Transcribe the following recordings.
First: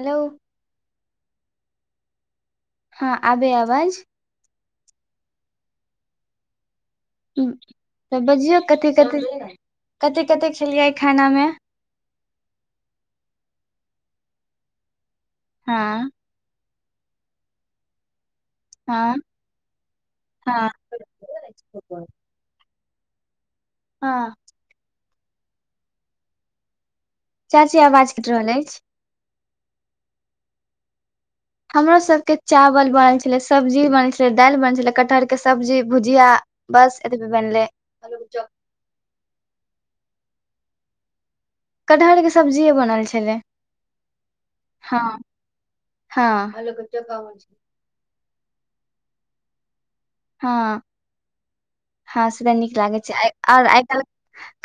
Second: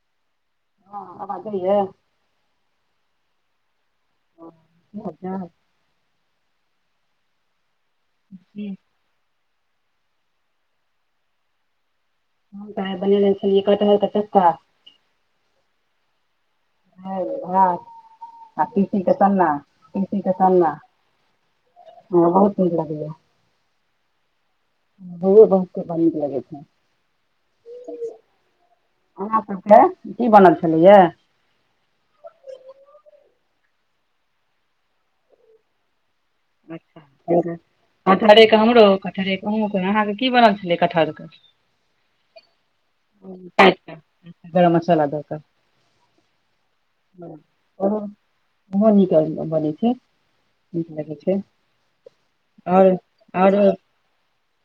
Hello हँ आगिये [unintelligible] हँ आबे अवाज ह [unintelligible] तऽ बजियौ कते कते कते कते खेलियै आई खानामे हँ त बनेल छल कट हल तऽ च्का [unintelligible] हँ हँ हँ [unintelligible] आ तीसी के हँ सन्ना तीसी के सन्ना हँ ह बहुत निक लागैए हँ ओ बहुत कड़ नीक लगे छै [unintelligible] चाची आवाज कैट रहल अछि अहाँ सबके की बनल छलैया हमरो सबके चावल बनल छलै सब्जी बनल छलै दालि बनल छलै कटहरके सब्जी भुजिया बस एतबे बनलै कटहरेके हमरो कटहरेके अहाँके की बनल छलै कटहर के कटहरके सब्जी बनल छलै। काटि कऽ गरम हँ मसाला दऽ कऽ हँ [unintelligible] ओहिमे नीक बनैत छै, हँ नीक लागै छै। हँ, से तऽ नीक आओर लागैत छै, आ आओरो आइ काल्हि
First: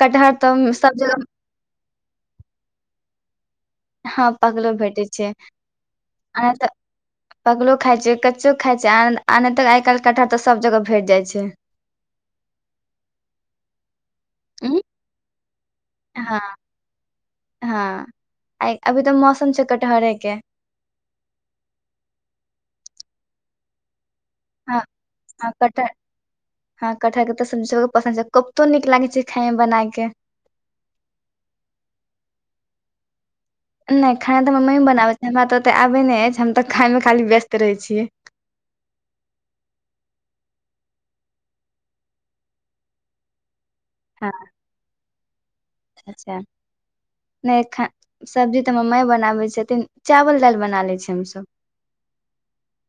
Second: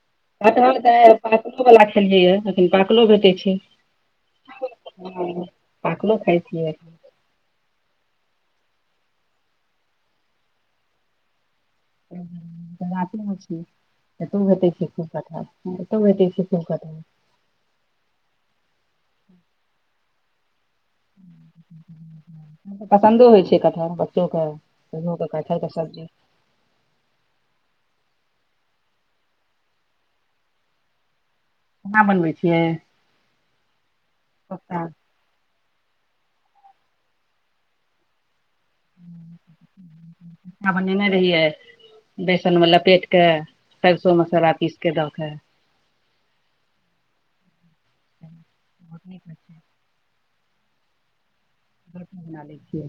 कटहर तऽ सभ जगह। पलोवला खेलियै, एखन पकोवला भेटै छै। हँ, पकलो भेटै छै, हँ पाकलो खाइ आ नहि तऽ। छियै पकलो खाइ छै, कच्चो खाइ छै, आओर तऽ आइ काल्हि कटहर तऽ सभ जगह भेटि जाइत छै। बातेमे छी तऽ भेटै उं छै खूब कथा। हँ तऽ, देख, खूब कथा। हँ, आइ अभी तऽ कटहरके मौसम छै। पसन्दो होइ छै, कथा बढ़। हँ हँ कटहरके कटहर सब्जी। हँ, कटहरके तऽ सब्जियो पसन्द छै, कोपतो नीक लागै छै खाइमे, बनाबैके। अहाँ बनबैत छियै? नहि, खाना तऽ मम्मी कोफ्ता बनबैत छै, हमरा तऽ ओते अबैत नहि अछि, हम तऽ खाइमे खाली व्यस्त रहै छियै। बनेने रहियै बेसनमे लपेटि कऽ। सरिसो हँ मसाला पीसि कऽ दऽके। अच्छा, नहि, सब्जी तऽ मम्मी बहुत नीक होइ बनबैत छै छथिन। चाउर दालि बना लै छियै हमसभ। रोटी बना लै छियै,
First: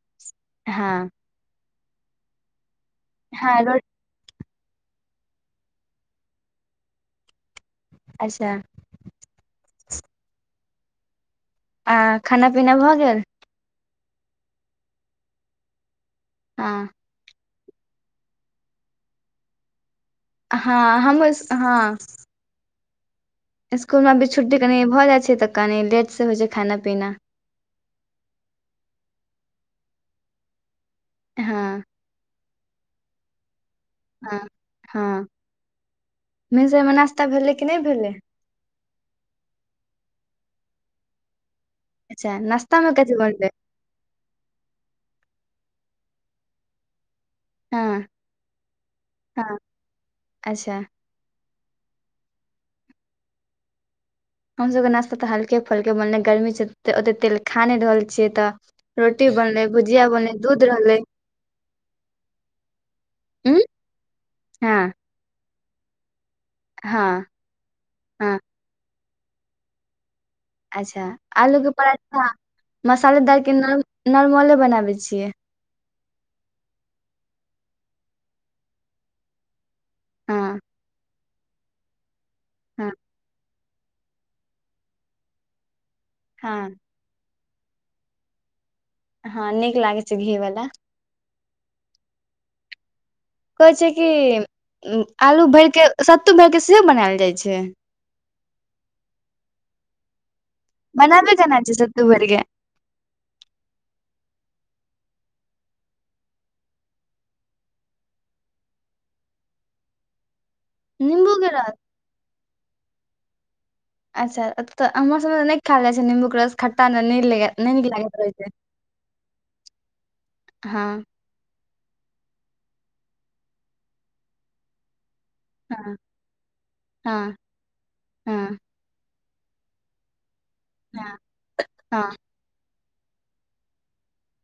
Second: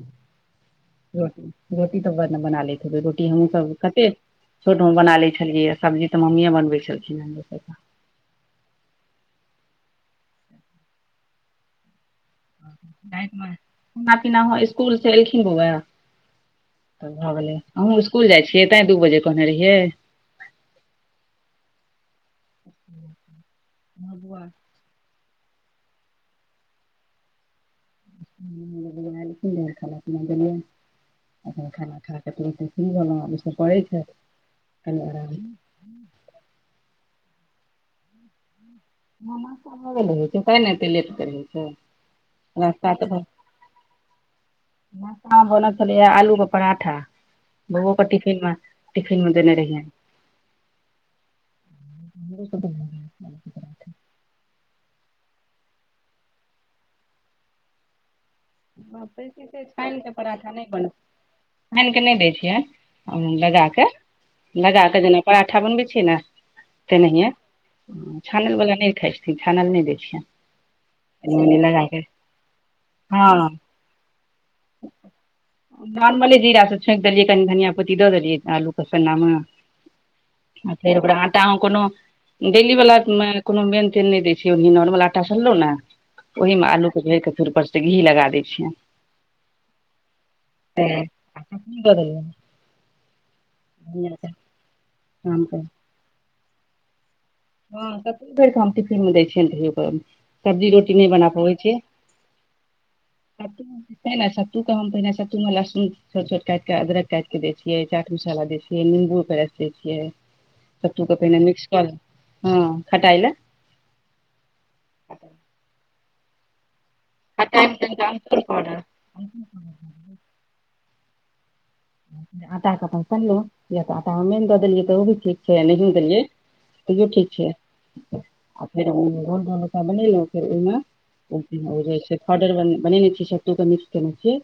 हँ रोटी रोटी तऽ बना ले छियै। रोटी बना लै छियै, रोटी रोटी हँ तऽ रो बना ले छियै। छोटो बना ले छलियै, सब्जी तऽ मम्मीए बनबैत छलखिन हँ। अच्छा आ खाना पीना भऽ गेल। सबके राति मे खाना पीना हँ, इसकुलसँ एलखिन, बौआ, हँ तऽ भऽ गेलै। अहाँ स्कूल जाइ छियै, तैँ दू बजे कहने रहियै। हँ, हमहूँ इस हँ। स्कूलमे हँ अभी बौआ छुट्टी कनि भऽ जाइ छै तऽ कनि लेट से होइ छै खाना पीना। नहि, खाना पीना गेलियै हँ अपन खाना खा कऽ। की भेल, ई सभ पढ़ै छै। हँ हँ, भिनसरमे नाश्ता भेलै कि नहि भेलै? नाश्ता नहि भेलै एऽ हऽ, तब ने एते लेट कर रहै छै। अच्छा नाश्ता रस्ता मे त कथी बनलै नास्ता बनै छलैए, आलूके पराठा हँ बौआके टिफिनमे, टिफिनमे देने हँ रहियै। अच्छा [inaudible] पराठा हमसभके नाश्ता तऽ हल्के फुल्के बनले, गर्मी छै, ओते तेल खा नहि रहल छियै तऽ। बापे रोटी से बनले, भुजिया बनले, दूध रहलै। आनि कऽ नहि दै छियै, उं लगाके हँ लगाकऽ जेना। पराठा बनबैत छियै ने, तेना हँ हिये हँ छानलवला नहि खाइ छी। से खाना नहि दै, देख छियै। अच्छा, आलूके पराठा हँ मसालेदारके नॉर्मल बनबैत छियै। नॉर्मले जीरासँ छौंक देलियै, कनि धनिया पत्ती दऽ देलियै आलूके सन्नामे। हँ आर फेर आटामे कोनो। हँ डेलीवला मे कोनो मेनटेन नहि दै छै, ओ नॉर्मल आटा सनले ने, ओहिमे हँ आलू। भरि कऽ, फेर उपरसँ घी लगा दै छियै। हँ, नीक लागै छै, घीवला। त करल कहै छै कि आम आलू के भरि कऽ, सत्तू भरि कऽ सेहो बनायल जाइत छै। हँ, कतेक बेर कामती फिल्म दै छै। सब्जी रोटी नह बना बनाबे प होइ केना छै सत्तू भरि के ने सत्तू के हम पहिने स्तू लहसन छोटोट काटिकऽ अदरक काटिक के दै छियै चाट मसाला द छिय निम्बू के रसै छियै सत्तूके निम्बू पहिने के मिक्स रस कऽ ले हँ खटाइ ल अच्छा तऽ हमहर सबमे त नै खायल जाइ छै निम्बू के रस खट्टा ने न खटाइ मे कनिटा लागैत रहै अमचूर छै पाउडर हँ आटा तनलहु य तऽ आटा मेन दऽ देलियै तऽ ओ भी छै छैनी हँ शकरे तो ठीक हँ छै हँ फेर गोल डोलका बनेलहुँ फेर हँ ओहिमे हो जाइ हँ छै [unintelligible] ऑर्डर बनेने छियै सत्तू के मिक्स केने छियै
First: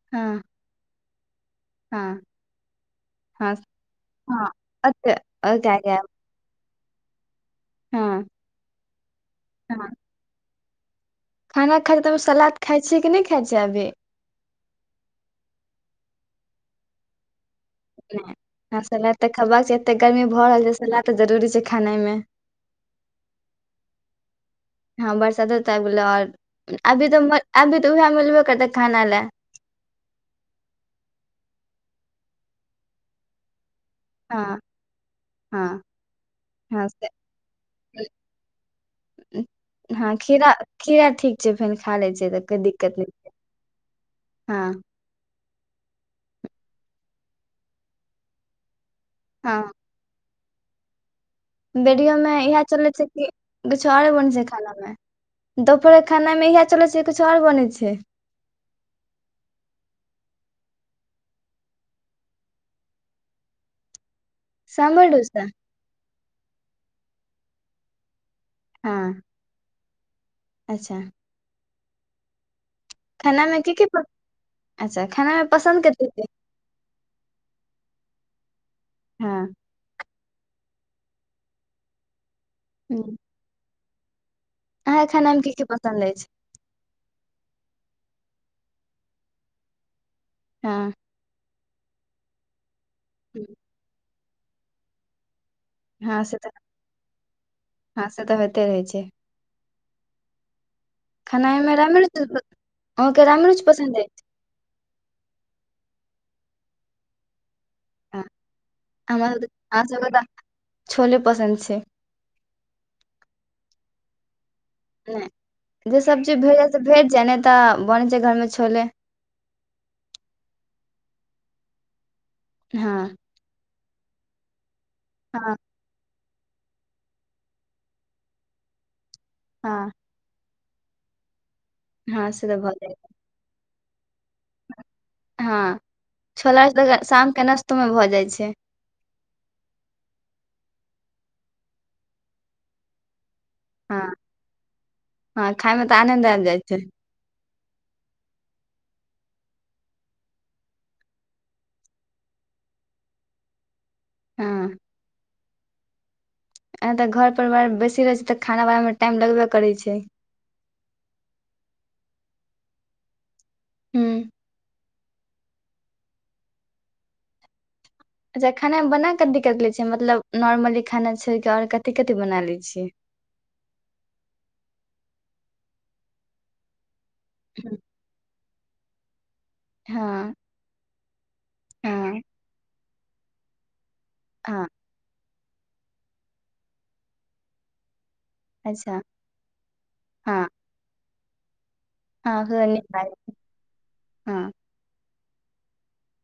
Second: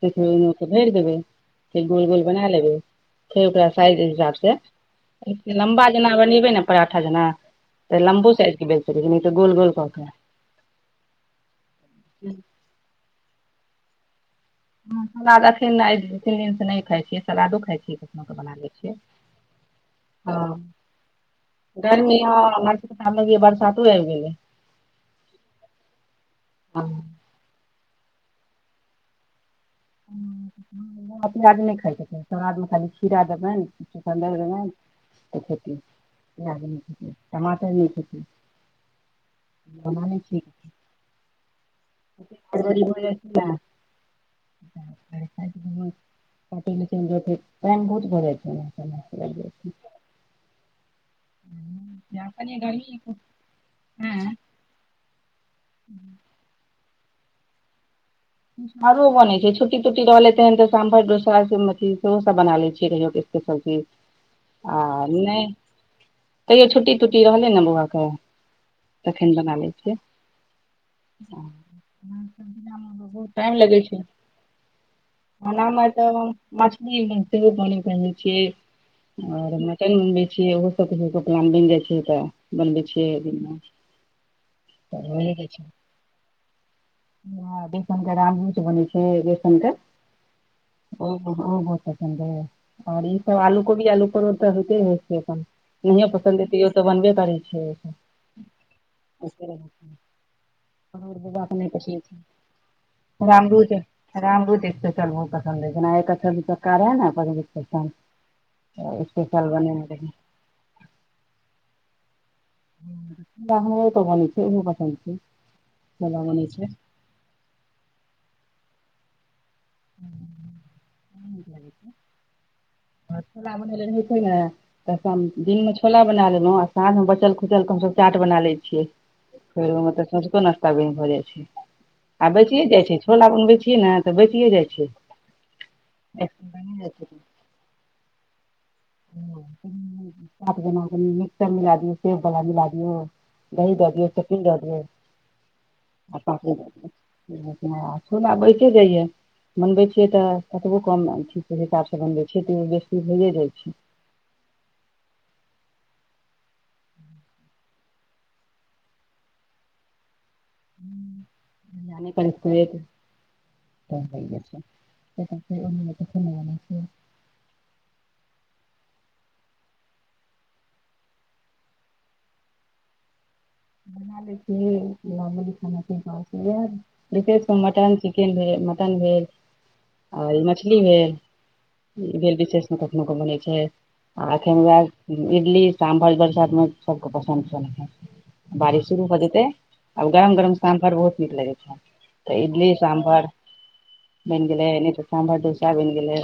त हँ फर भइर देबै फेर गोल हँ गोल बना लेबै फेर हँ ओकरा साइज हिसाब हँ से ओते ओते लम्बा गायब जेना बनेबै न पराठा जेना हँ तऽ लम्बो साइज के बेचतैऽ गोल गोल हँ कऽ के खाना खाइ त सलाद खाइ छियै कि नहि खाइिय अभी सलाद अखन तीन दिन से नहि खायइिय सलादो खाइ छी हं नहि। हँ सलाद तऽ खेबाक छै एते गर्मी भऽ रहल छै सलाद तऽ जरूरी छै खानाइ मे स ए बार सातो आबि गेलै हँ बरसातो तऽ आबि गेलो ओर अभी तऽ अभी तऽ उएह मिलबे करतै खाना लए पियाज नहि खा छथि सरादमे खाली खीरा देबै ने कि हँ नहि खे हँ प्याज हँ खे टमाटर खे ओना भी ठ कीया ठीक छै फेर खा लै छै तऽ कोई दिक्कत भऽ नहि हँ म बहुत भऽ जाइ हँ बेडियो में अपने इहे चले गर्मी छै कि किछु आरे बन हँ छै दोपहर खाना मे इह चले छै किछु आओर बनै छै आरो बनै छै छुट्टी तुट्टी रहलेै हन तऽ साम्रोसा सेहो सब बना ले छ रहियो स्पेशल चीज आ साम्भर नै डोसा तैयो छुट्टी तुट्टी रहलै ने बौआके हँ तखन बना लै छियै अच्छा हं बहुत टाइम खानामे की लगै की छै प... अच्छा खानामे पसन्द कथी तऽ छै मछली पने भग छ आ हँ बनबै छियै ओहो सब कप मे बइन जाइ छै तऽ बनबै छियै ओ दिनमे अहाँ हं खानामे की की पसन्द अछि राम रूबनै छै र के हँ बत पन्द ओर ई सब आलू कोबी आलू परोत होते है से अपन नहिये हँ से पसन्द हयतै ओ तऽ बनबे करै छै हँ से तऽ होइते रहै छै खनाइमेरा मिलत रामरू राम रूज स्पेशल बहुत पसन्द ह जे एक चक रहै ने हमर स्पेशल बनेने हम रही सब छोले पसन्द छै कब न [unintelligible] नहि जे सब चीज भेट जा से भेट जाय नहि तऽ बनै छै घरमे छोले क लै छै हँ रामनलनि होइ ने त हँ दिनमे छोला बना लेलउ आ साँझ मे बचल खुचल के हम सब चाट बना ले छियै हँ फेरो तब सझको न तबे हो जाइ छै आ हँ से तऽ बचिये भऽ जाइ जाय छै छोला बनबै छियै ने तबचिये जाइ छै हँ चाट छोला तऽ शामके नशतोमे भऽ जाइ छै मिक्र मिकचर दियऔ सेबवला मिल दियऔ दही दए हँ दियऔ चटनी दए दियऔ हँ खायमे तऽ आ आनन्द आबि पापड़ी जाइ छै द दियौ छोला बइचे जाइयै बनबै छियै तऽ कतबो कम चीज के हिसाबसँ बनबै छियै तऽ बेसी होइए जाइ छै हँ एना तऽ घर परिवार बेसी रहै छै तऽ खाना बनामे टाइम लगबे करै छै नान स्कूल छै हूँ [unintelligible] ओनामे त घुमना से [unintelligible] अच्छा खाना मे बना क दिक्कत लै छियै मतलब नॉर्मली खाना छोड़िक आओर कथि कथि बना लै छियै बना ले ली खाना कह मटन [unintelligible] [unintelligible] चिकन भेल मटन भेल हँ आओर मछली भेल ई हँ भेल विशेषमे कखनो क बनै छै आ एखन हँ उएह इडली सामभर बरसातमे सबके पसन्द छेन बारिश अच्छा शुरू भऽ जेतै आब गरम हँ गरम सामभर बहुत नीक लगैत छै तऽ हँ इडली नीक लागै सामभर बन हँ गेल‌ए साम्भर ठोसा बन‌ए गेलै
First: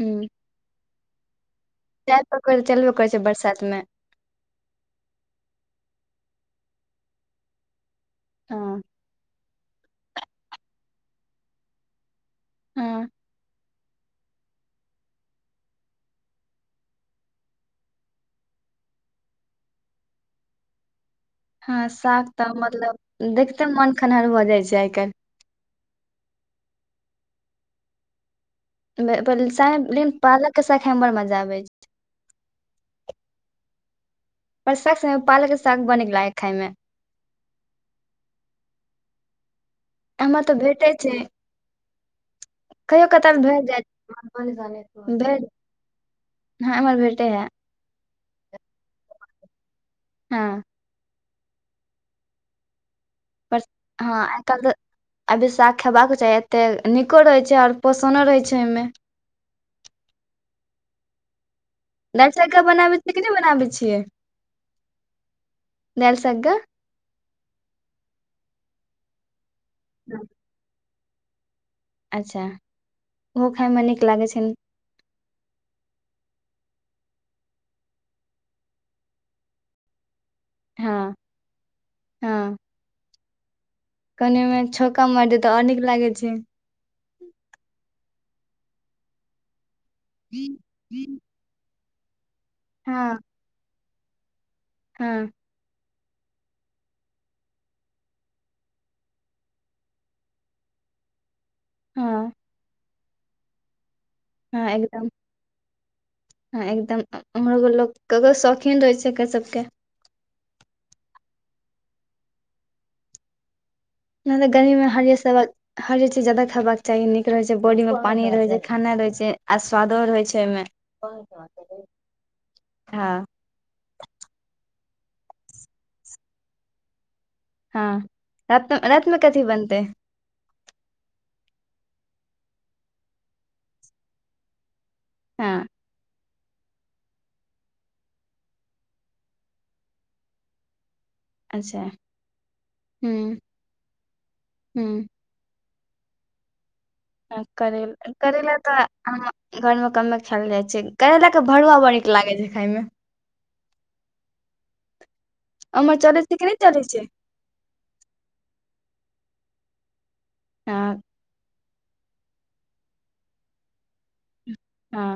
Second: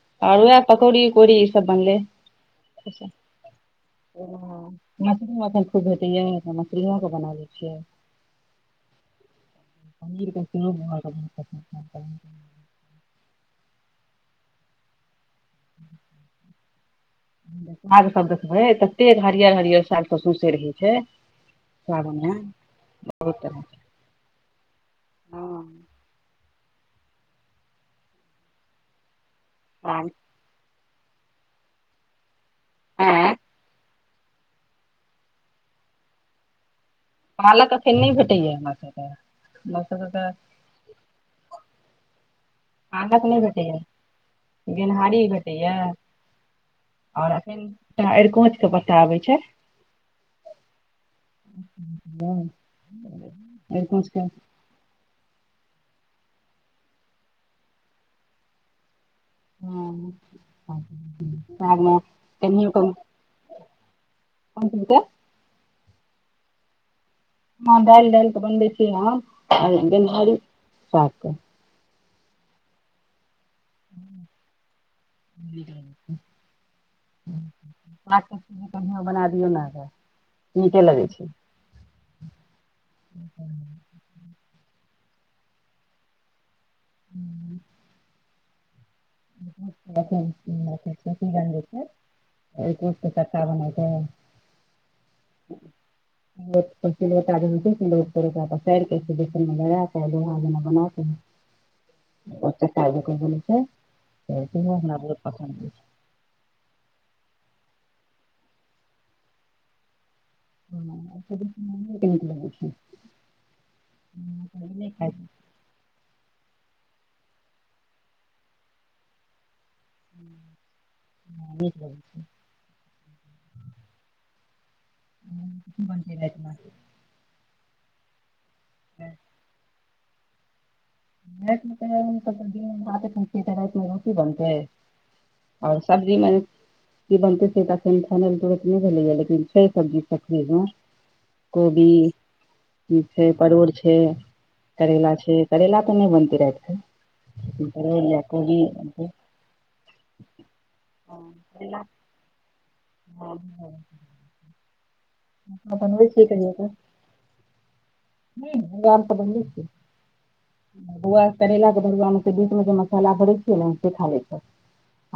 हूँ आर वएह पकौड़ी उकौड़ी बनले जाय पकड़ चलबे करै छै बरसात मे माछ मटन खूब भटयै [unintelligible] [unintelligible] बिना मासले आके बनाबै छियै [unintelligible] [unintelligible] हँ पनरकै क [unintelligible] [unintelligible] हँ [inaudible] [inaudible] साग सब देखबै ततेक हरियर हरियर साग त सुसे रहैछै हँ साग तऽ मतलब बहुत तरह देखते के मोन खनहर भऽ जाइ छै आइ काल्हि हँ लेकिन साग पालक के साग में बड़ मजा आबे छै [unintelligible] हँ [unintelligible] पर सक से पालक के साग बरनीक लागै आइ खाय मे पालक अखन न भेटैै हमरा सब ओत हमरा सब एमे तऽ भेटे छै कहियो पालक कतौ नहि भेट जा भेटैया गेनहारी छै [unintelligible] भेटैया हँ एमर भेटे हैं त आरकोच के पता आबै छै हँ हँ [unintelligible] पर हँ के आइकल तऽ अभी साग खेबाक चाही एतेक नीको रहै छै आओर पोषणो रहै छै ओहिमे हँ [unintelligible] [unintelligible] दालसगगा केनाहियो कऽ बनाबै छियै कि नहि बनाबै छियै कोन चीज के दालिसगगा हँ दालि डाल केऽ बनबै छीयै गनाहरी साग क अच्छा ओहो खायमे नीक लागै छ नीक लगैए छै [unintelligible] को बना दियौ नेऽ [unintelligible] [unintelligible] नीके लगै हँ छै कनि मे छौका मारि दियै तऽ आओर नीक लागै छै हूँ चक्का बना हँ [unintelligible] हँ ह्म [unintelligible] ो पैर लगाेै दोहना बनाे है [unintelligible] ओ हँ तब ब छै हमरा क [unintelligible] ह एकदम उमहरो के लोग ककरो शौकीन रहे छै एकर सबके ह [unintelligible] नहि गरीमे हलिय सवक हरी चीज जादा खाबा के चाही नीक रहे छै बॉडी में पानी रहे छै खाना रहै छै आ स्वादो रहइ छै ओहिमे लगै छै हँ ह बनते रात मा [unintelligible] हँ रात रातमे कथी बनतै द र रात में रोटी बनतै [unintelligible] हँ और सब्जी मे की बनतै से तो छै सेमीफा [unintelligible] इनल तो नहि भेलैय लेकिन छै सब्जी सकरीमे अच्छा कोबी हूँ छै परोड़ छै हूँ करैला छै करैला तऽ नहि बनतै राइत के कर करैला त घर में कमे खायल जाय छै करैला के भरुआ करेला बड़ी नीक लागे छै खायमे हँ त उम्हर बनबै छी चलै छै कि कहियो नहि क चलै छै भवान तऽ हँ बनेआ करैला के बगान [unintelligible] बीट मे जे मसाला भरै छ ने खा छै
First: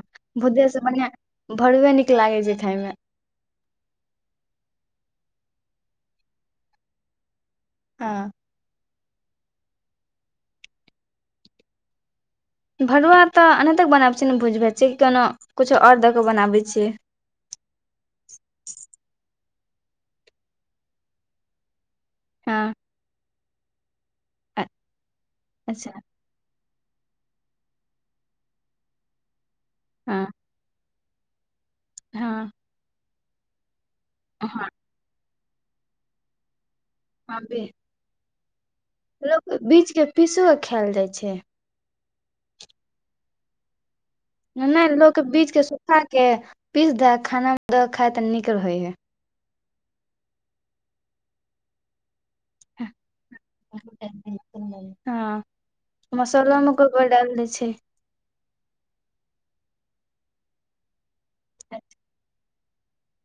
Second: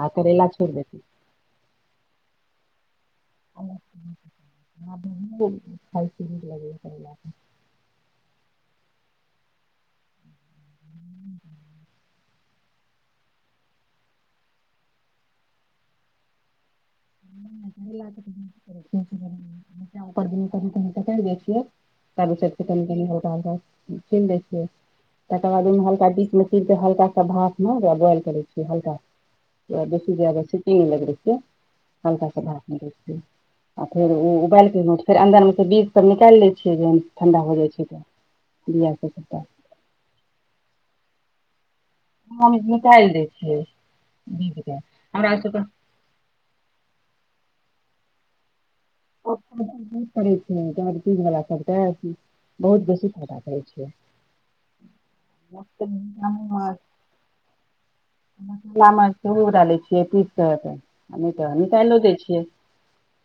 आ करैला छोड़ द भरुवे नीक लागै छै खायमे ल [unintelligible] हँ भरुआ तऽ अनाहितेक बनाबै छी ने भूजि भ छियै कि कोनो किछो ओर दऽ कऽ बनाबै छियै कर द कर त क बेठिय [unintelligible] तब त हँ कैनी हल्का हलका छीन दै छियै अ- तकर बाद ओहि अच्छा हल्का बीच मे र हल्का सा भात मे बोइल करे छियै हल्का बेसी हँ सिटिंग लगबे रहे छिये हल्का से हँ भात निक आ फेर उबाल हँ के फेर अन्दरमे त बिज सब निकालि लै छियै जेहन हँ ठण्डा भ जाइ बी- छै तऽ बआ लोक बीज के पीसो खायल जाइ छै हम निकाईल दैय छियै बीजके नहि लोक हमरा बीज के सभके सुखा के पीस दे खाना मे द खाय त नीक रहे है क [unintelligible] कर छै डाइबितिज़ वला सब त बहुत बेसी फराब रहै छै बडल दै छै मसा उडाले छियै पीस तऽ निकलो दै छियै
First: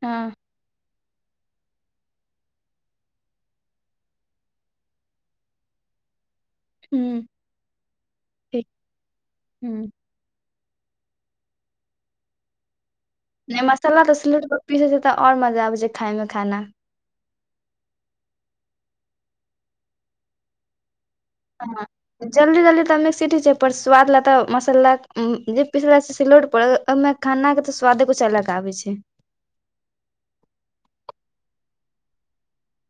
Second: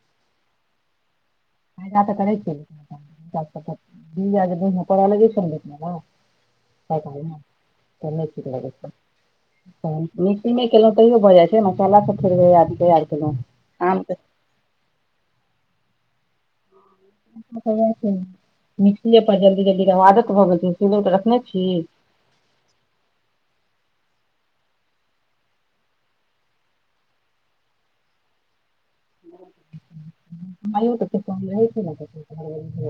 हँ फायदा तऽ करै छ करऽ लगै छै ने हूँ से नै ठीक लागे हूँ छै मिटिंगे केलहुँ तैयो भऽ जाइ छै ने [unintelligible] काला सब फेर केलहुँ नहि आम मसाला तऽ के सिलौट पर पीसे छै तऽ और मजा आबैत छै खाय में खाना मिक्सीए पर जल्दी जल्दी आदत भऽ गेल छै सिलौट रखने छी हँ जल्दी जल्दी तऽ मिक्सिटी छै पर स्वाद लए तऽ मसाला जे पिसल छै सिलोड पड़ ओहिमे खाना के तऽ स्वादे कुछ अलग आबैछै हो तऽ कह ल छै ने त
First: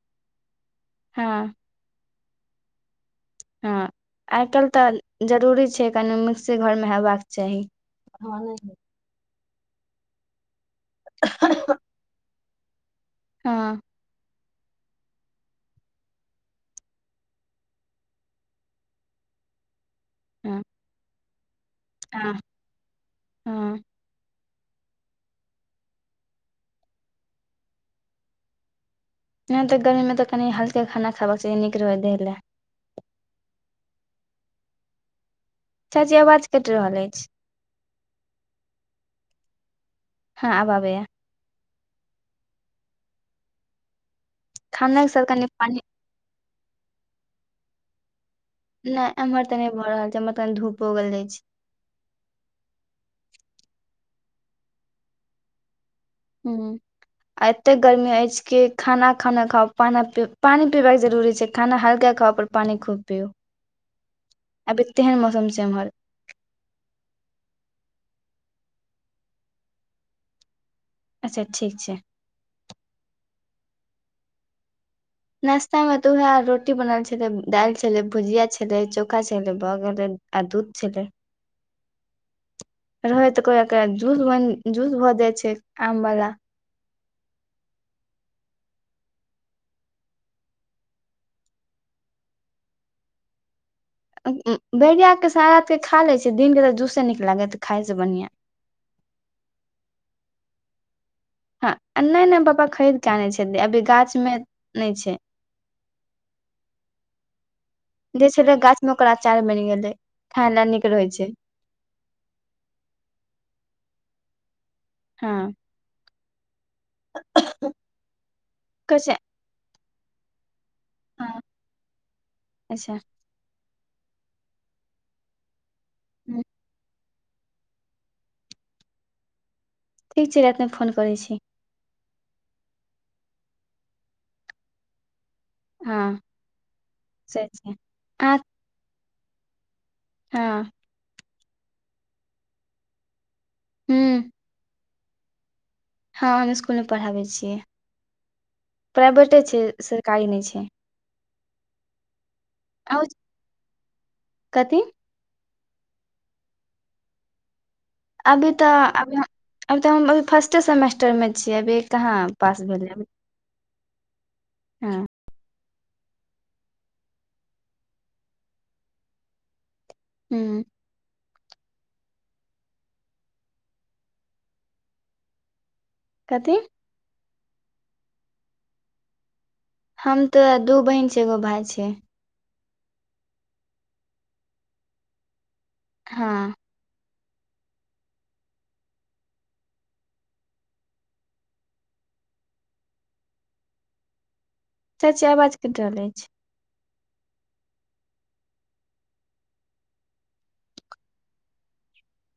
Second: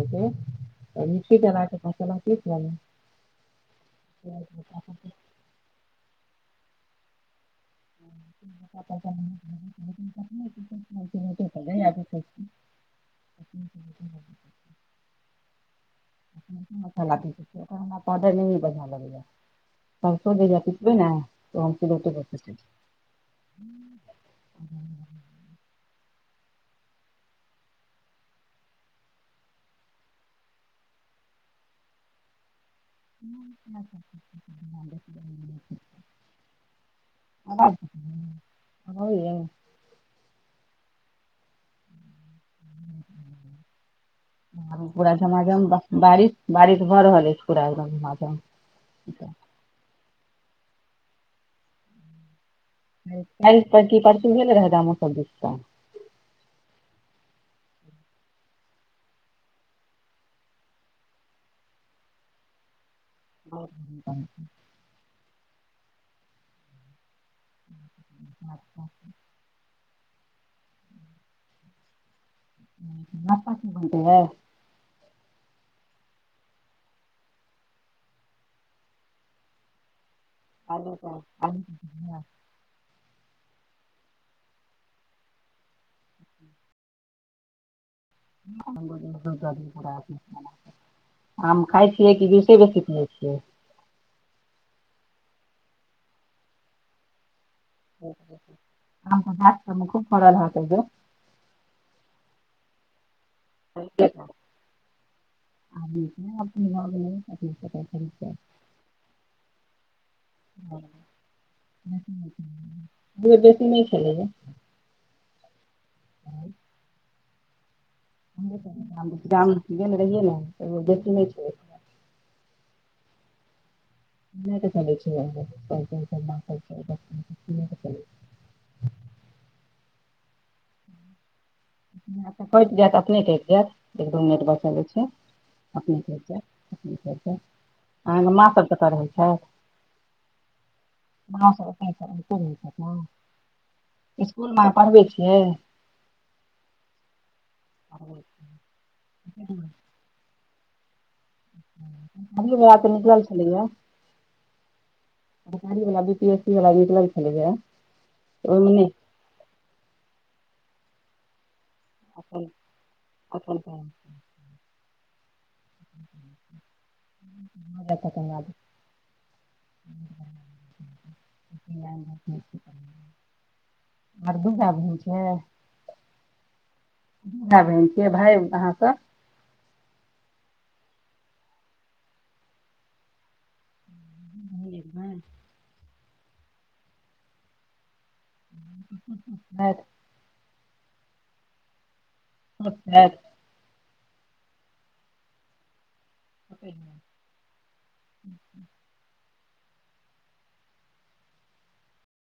घ त हँ मिक्सी चलाक मसाला पिसब हँ आइ काल्ह तऽ जरूरी छै कनि मिक्सी घरमे हेबाक चाही हँ नहि य छै [unintelligible] हँ [inaudible] ल पमे भ बढ़िआ लग जाय [unintelligible] सरसो जे हँ हम पिसबै ने तऽ हम सिलौटे पर हँ पिस लै छी हँ [inaudible] [inaudible] नहि तऽ गर्मीमे तऽ कनि हल्का खाना खेबाक चाही नीक रहै देह लए [inaudible] [inaudible] चाची आवाज कटि रहल अछि हि अबे य [unintelligible] हँ आब आबैया [inaudible] [inaudible] खाना के पूरा साथ कनि झमाझम पानी बारिश बारिश भऽ रहल अछि पूरा झमाझम नहि एम्हर तऽ नहि भऽ रहल छै एम्हर तनी धूपो उगेल जाय छै काल की परसु तरसु भे [unintelligible] ल रहै दाम ओ सब द [unintelligible] ह्म [unintelligible] आ एतेक गर्मी अछि कि खाना खाना खाउ पानी पीबाक जरूरी छै खाना हल्का खाउ पर पानि खूब पीउ ह [unintelligible] [unintelligible] अभी तेहन मौसम छै एम्हर [inaudible] [inaudible] अच्छा ठीक छै न पा क ब [unintelligible] [unintelligible] नाश्ता मे तऽ उएह रोटी बनल छलै दालि छलै भुजिया छलै चोखा छलै भऽ गेलै आ दुध आलू छलै के आलू के भुजिया रहै त को जूस जूस भऽ दय छै आम वला [unintelligible] हम बी प [unintelligible] [unintelligible] आम खाय छियै कि जूसे बेसी पिबयै [unintelligible] छियै [unintelligible] बैरिया के सा रात के खा ले छ दिन के तऽ जूसे नीक लागे खाय से बढ़िया हम तऽ जासमे खूब फड़ल होतै जे [unintelligible] हँ नहि नहि पापा खरीद कऽ आनै छै अभी गाछमे नहि छै आ [unintelligible] [unintelligible] जे छले गाछ मे ओकर अचार बनि गेलै खायले नीक रहै छै बेसी नहि खेलैय [unintelligible] [unintelligible] हँ [unintelligible] [unintelligible] कसे हमर गाममे गेने रहियै ने एगो बेसी नहि हँ छै [unintelligible] अच्छा नहि तऽ चलै छै ह कह [unintelligible] [unintelligible] ठीक छै रातिमे फोन करै छी ऽ कटि जायत अपने कटि जायत एक दू मिनट बचल जे छै हँ अपने से छै अहाँके आ माँसभ कतऽ रहै छथि हँ गाँव ह इसकुलमे आ पढ़बै छै [unintelligible] हँ हम इसकुलमे पढ़ाबैत छियै प्राइवेटे छै सरकारी नहि छियै आ निकलल छलीयै कथी सरकारी वला बी पी एस सी वला निकलल छलैए अभी ओहिमे तऽ नहि अभी अभ तऽ हम अभी फर्स्टे सेमेस्टरमे छीयै अभी कहाँ पास भेलै अभी कतल क [unintelligible] हँ त [unintelligible] हू [inaudible] आर दू भय बहिन छै कथी बहिन छिय भाय अहाँसँ [unintelligible] हम तऽ दू बहिन छि एगो भाय छै ह [unintelligible] [unintelligible] हँ [unintelligible] [unintelligible] अचछ [unintelligible] [unintelligible] चची आवाज क टल अछि [unintelligible] [inaudible]